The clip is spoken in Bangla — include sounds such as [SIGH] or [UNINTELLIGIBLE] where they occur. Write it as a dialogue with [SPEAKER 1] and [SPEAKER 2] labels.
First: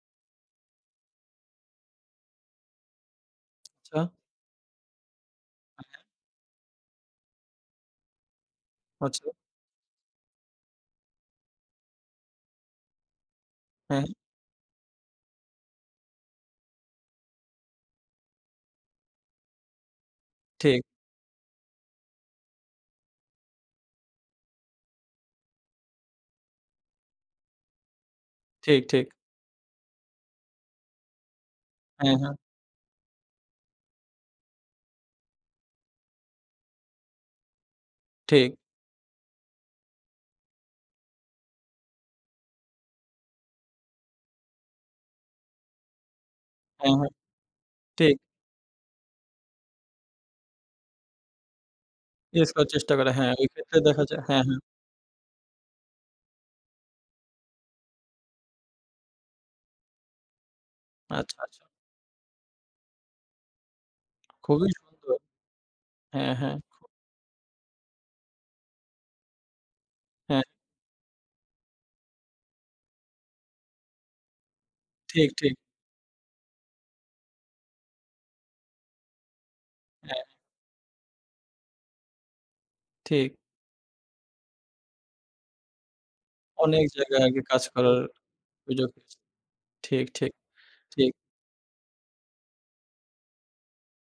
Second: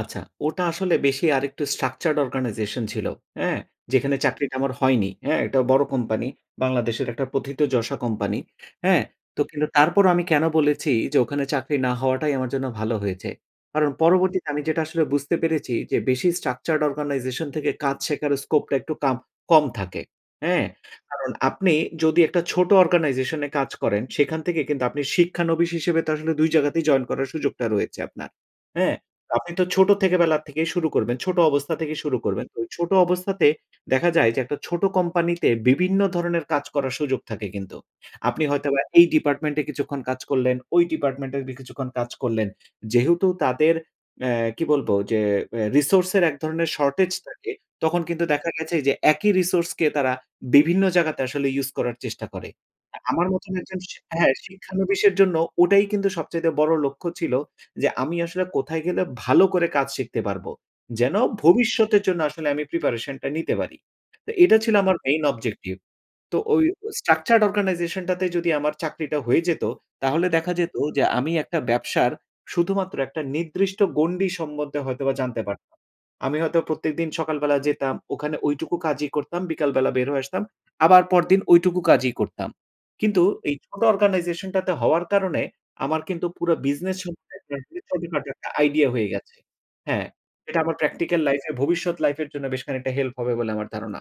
[SPEAKER 1] আচ্ছা, ওটা আসলে বেশি আরেকটু structured organization ছিল। হ্যাঁ,
[SPEAKER 2] আচ্ছা।
[SPEAKER 1] যেখানে চাকরিটা আমার হয়নি। হ্যাঁ, এটা বড়
[SPEAKER 2] হ্যাঁ।
[SPEAKER 1] কোম্পানি, বাংলাদেশের একটা প্রথিতযশা কোম্পানি। হ্যাঁ,
[SPEAKER 2] আচ্ছা।
[SPEAKER 1] তো কিন্তু তারপরও আমি কেন বলেছি যে, ওখানে চাকরি না হওয়াটাই আমার জন্য ভালো হয়েছে। কারণ
[SPEAKER 2] হ্যাঁ।
[SPEAKER 1] পরবর্তীতে আমি যেটা আসলে বুঝতে পেরেছি, যে বেশি structured organization থেকে কাজ শেখার স্কোপটা একটু কাম কম থাকে। হ্যাঁ,
[SPEAKER 2] ঠিক।
[SPEAKER 1] কারণ আপনি যদি একটা ছোট অর্গানাইজেশনে কাজ করেন, সেখান থেকে কিন্তু আপনি শিক্ষানবিশ হিসেবে তো আসলে ২ জায়গাতেই জয়েন করার সুযোগটা রয়েছে আপনার।
[SPEAKER 2] ঠিক,
[SPEAKER 1] হ্যাঁ?
[SPEAKER 2] ঠিক।
[SPEAKER 1] তো আপনি তো ছোট থেকে বেলার থেকেই শুরু করবেন, ছোট অবস্থা থেকেই
[SPEAKER 2] হ্যাঁ,
[SPEAKER 1] শুরু
[SPEAKER 2] হ্যাঁ।
[SPEAKER 1] করবেন। ওই ছোট অবস্থাতে দেখা যায় যে, একটা ছোট কোম্পানিতে বিভিন্ন ধরনের কাজ করার সুযোগ থাকে কিন্তু। আপনি
[SPEAKER 2] ঠিক।
[SPEAKER 1] হয়তো বা এই ডিপার্টমেন্টে কিছুক্ষণ কাজ করলেন, ওই ডিপার্টমেন্টে কিছুক্ষণ কাজ করলেন। যেহেতু তাদের অ্যা কি বলবো, যে অ্যা রিসোর্সের এক ধরনের
[SPEAKER 2] হ্যাঁ, হ্যাঁ।
[SPEAKER 1] শর্টেজ থাকে, তখন
[SPEAKER 2] ঠিক।
[SPEAKER 1] কিন্তু দেখা গেছে যে একই রিসোর্সকে তারা বিভিন্ন জায়গাতে আসলে ইউজ করার চেষ্টা করে।
[SPEAKER 2] ইয়েস করার চেষ্টা
[SPEAKER 1] আর
[SPEAKER 2] করে।
[SPEAKER 1] আমার
[SPEAKER 2] হ্যাঁ, ওই
[SPEAKER 1] মতন
[SPEAKER 2] ক্ষেত্রে
[SPEAKER 1] একজন শি
[SPEAKER 2] দেখা যায়
[SPEAKER 1] হ্যাঁ,
[SPEAKER 2] হ্যাঁ, হ্যাঁ।
[SPEAKER 1] শিক্ষানবিশের জন্য ওটাই কিন্তু সবচাইতে বড় লক্ষ্য ছিল, যে আমি আসলে কোথায় গেলে ভালো করে কাজ শিখতে পারবো, যেন
[SPEAKER 2] আচ্ছা, আচ্ছা।
[SPEAKER 1] ভবিষ্যতের জন্য আসলে আমি প্রিপারেশনটা নিতে পারি। তে এটা
[SPEAKER 2] খুবই
[SPEAKER 1] ছিল আমার
[SPEAKER 2] সুন্দর।
[SPEAKER 1] Main objective.
[SPEAKER 2] হ্যাঁ,
[SPEAKER 1] তো
[SPEAKER 2] হ্যাঁ।
[SPEAKER 1] ওই structured organization টা তে যদি আমার চাকরিটা হয়ে যেত, তাহলে
[SPEAKER 2] হ্যাঁ।
[SPEAKER 1] দেখা যেত যে আমি একটা ব্যবসার শুধুমাত্র একটা নির্দিষ্ট গণ্ডি সম্বন্ধে হয়তোবা
[SPEAKER 2] ঠিক,
[SPEAKER 1] জানতে
[SPEAKER 2] ঠিক।
[SPEAKER 1] পারতাম। আমি হয়তো প্রত্যেকদিন সকালবেলা যেতাম, ওখানে ঐটুকু কাজই করতাম, বিকালবেলা বের
[SPEAKER 2] হ্যাঁ।
[SPEAKER 1] হয়ে আসতাম। আবার পরদিন ঐটুকু কাজই করতাম। কিন্তু
[SPEAKER 2] ঠিক।
[SPEAKER 1] এই ছোট অর্গানাইজেশনটাতে হওয়ার কারণে আমার কিন্তু পুরা
[SPEAKER 2] অনেক
[SPEAKER 1] বিজনেস
[SPEAKER 2] জায়গায় আগে
[SPEAKER 1] সম্পর্কে
[SPEAKER 2] কাজ
[SPEAKER 1] [UNINTELLIGIBLE]
[SPEAKER 2] করার
[SPEAKER 1] ছোট খাটো একটা আইডিয়া
[SPEAKER 2] অভিযোগ।
[SPEAKER 1] হয়ে গেছে।
[SPEAKER 2] ঠিক,
[SPEAKER 1] হ্যাঁ,
[SPEAKER 2] ঠিক,
[SPEAKER 1] এটা আমার
[SPEAKER 2] ঠিক।
[SPEAKER 1] প্র্যাকটিক্যাল লাইফে এর ভবিষ্যৎ লাইফের জন্য বেশ খানিকটা হেল্প হবে বলে আমার ধারণা।